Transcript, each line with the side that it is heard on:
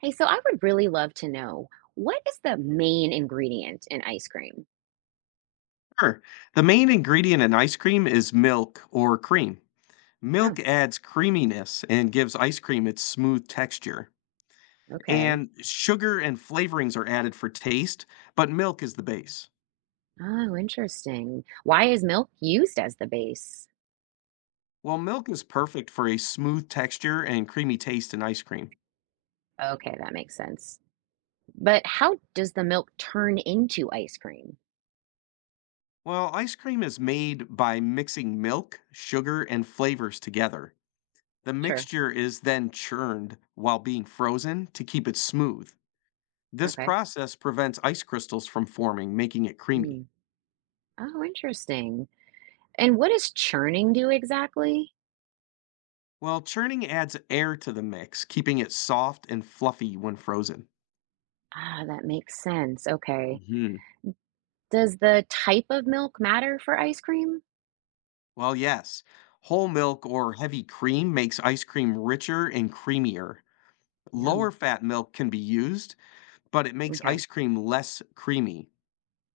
right: Hey, so I would really love to know what is the main ingredient in ice cream?
left: Sure. The main ingredient in ice cream is milk or cream.
right: Oh,
left: Milk adds creaminess and gives ice cream its smooth texture.
right: okay.
left: And sugar and flavorings are added for taste, but milk is the base.
right: Oh, interesting. Why is milk used as the base?
left: Well, milk is perfect for a smooth texture and creamy taste in ice cream.
right: Okay, that makes sense. But how does the milk turn into ice cream?
left: Well, ice cream is made by mixing milk, sugar, and flavors together. The
right: Sure.
left: mixture is then churned while being frozen to keep it smooth. This
right: Okay.
left: process prevents ice crystals from forming, making it creamy.
right: Hmm. Oh, interesting. And what does churning do exactly?
left: While churning adds air to the mix, keeping it soft and fluffy when frozen.
right: Ah, that makes sense. Okay.
left: hmm
right: Does the type of milk matter for ice cream?
left: Well, yes, whole milk or heavy cream makes ice cream richer and creamier.
right: Yum.
left: Lower fat milk can be used, but it makes
right: Okay.
left: ice cream less creamy.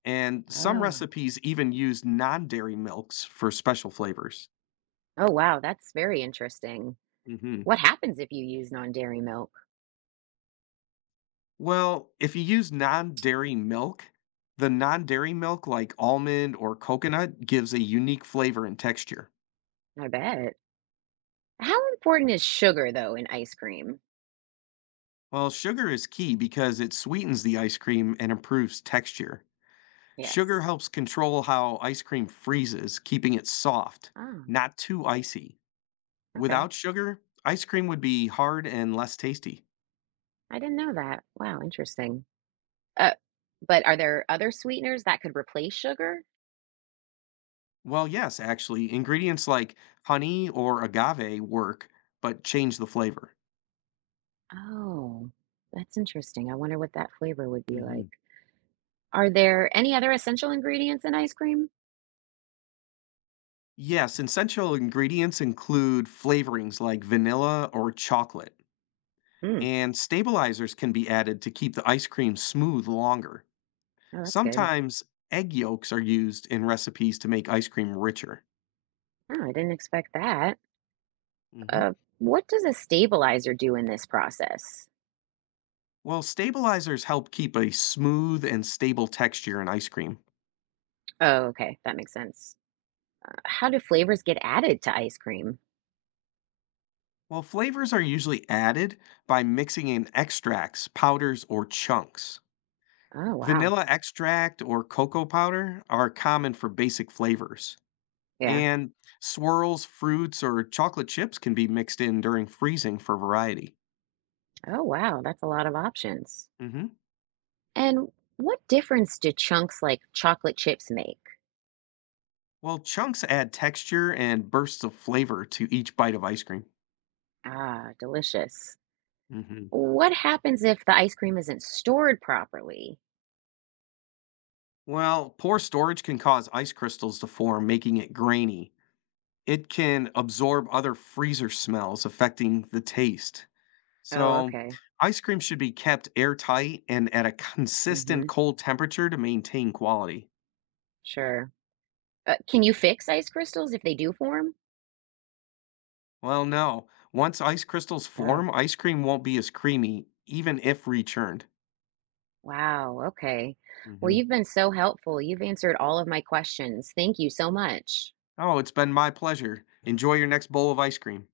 left: And some
right: Oh.
left: recipes even use non dairy milks for special flavors.
right: Oh, wow. That's very interesting.
left: hmm
right: What happens if you use non-dairy milk?
left: Well, if you use non-dairy milk, the non-dairy milk like almond or coconut gives a unique flavor and texture.
right: I bet. How important is sugar though in ice cream?
left: Well, sugar is key because it sweetens the ice cream and improves texture. Sugar
right: Yes.
left: helps control how ice cream freezes, keeping it soft,
right: Oh,
left: not too icy.
right: okay.
left: Without sugar, ice cream would be hard and less tasty.
right: I didn't know that. Wow, interesting. Uh, but are there other sweeteners that could replace sugar?
left: Well, yes, actually, ingredients like honey or agave work, but change the flavor.
right: Oh, that's interesting. I wonder what that flavor would be like.
left: Mhm.
right: Are there any other essential ingredients in ice cream?
left: Yes, essential ingredients include flavorings like vanilla or chocolate,
right: Hmm.
left: and stabilizers can be added to keep the ice cream smooth longer.
right: Oh, that's good.
left: Sometimes egg yolks are used in recipes to make ice cream richer.
right: Oh, I didn't expect that.
left: Mhm.
right: Uh, what does a stabilizer do in this process?
left: Well, stabilizers help keep a smooth and stable texture in ice cream.
right: Oh, okay. That makes sense. How do flavors get added to ice cream?
left: Well, flavors are usually added by mixing in extracts, powders, or chunks.
right: Oh, wow.
left: Vanilla extract or cocoa powder are common for basic flavors.
right: Yeah.
left: And swirls, fruits, or chocolate chips can be mixed in during freezing for variety.
right: Oh, wow. That's a lot of options.
left: hmm
right: And what difference do chunks like chocolate chips make?
left: Well, chunks add texture and bursts of flavor to each bite of ice cream.
right: Ah, delicious.
left: hmm
right: What happens if the ice cream isn't stored properly?
left: Well, poor storage can cause ice crystals to form, making it grainy. It can absorb other freezer smells, affecting the taste.
right: Oh,
left: So,
right: okay.
left: ice cream should be kept airtight and at a
right: Mm-hmm.
left: consistent cold temperature to maintain quality.
right: Sure. Can you fix ice crystals if they do form?
left: Well, no. Once ice crystals
right: Oh,
left: form, ice cream won't be as creamy, even if rechurned.
right: wow. Okay. Well,
left: hmm
right: you've been so helpful. You've answered all of my questions. Thank you so much.
left: Oh, it's been my pleasure. Enjoy your next bowl of ice cream.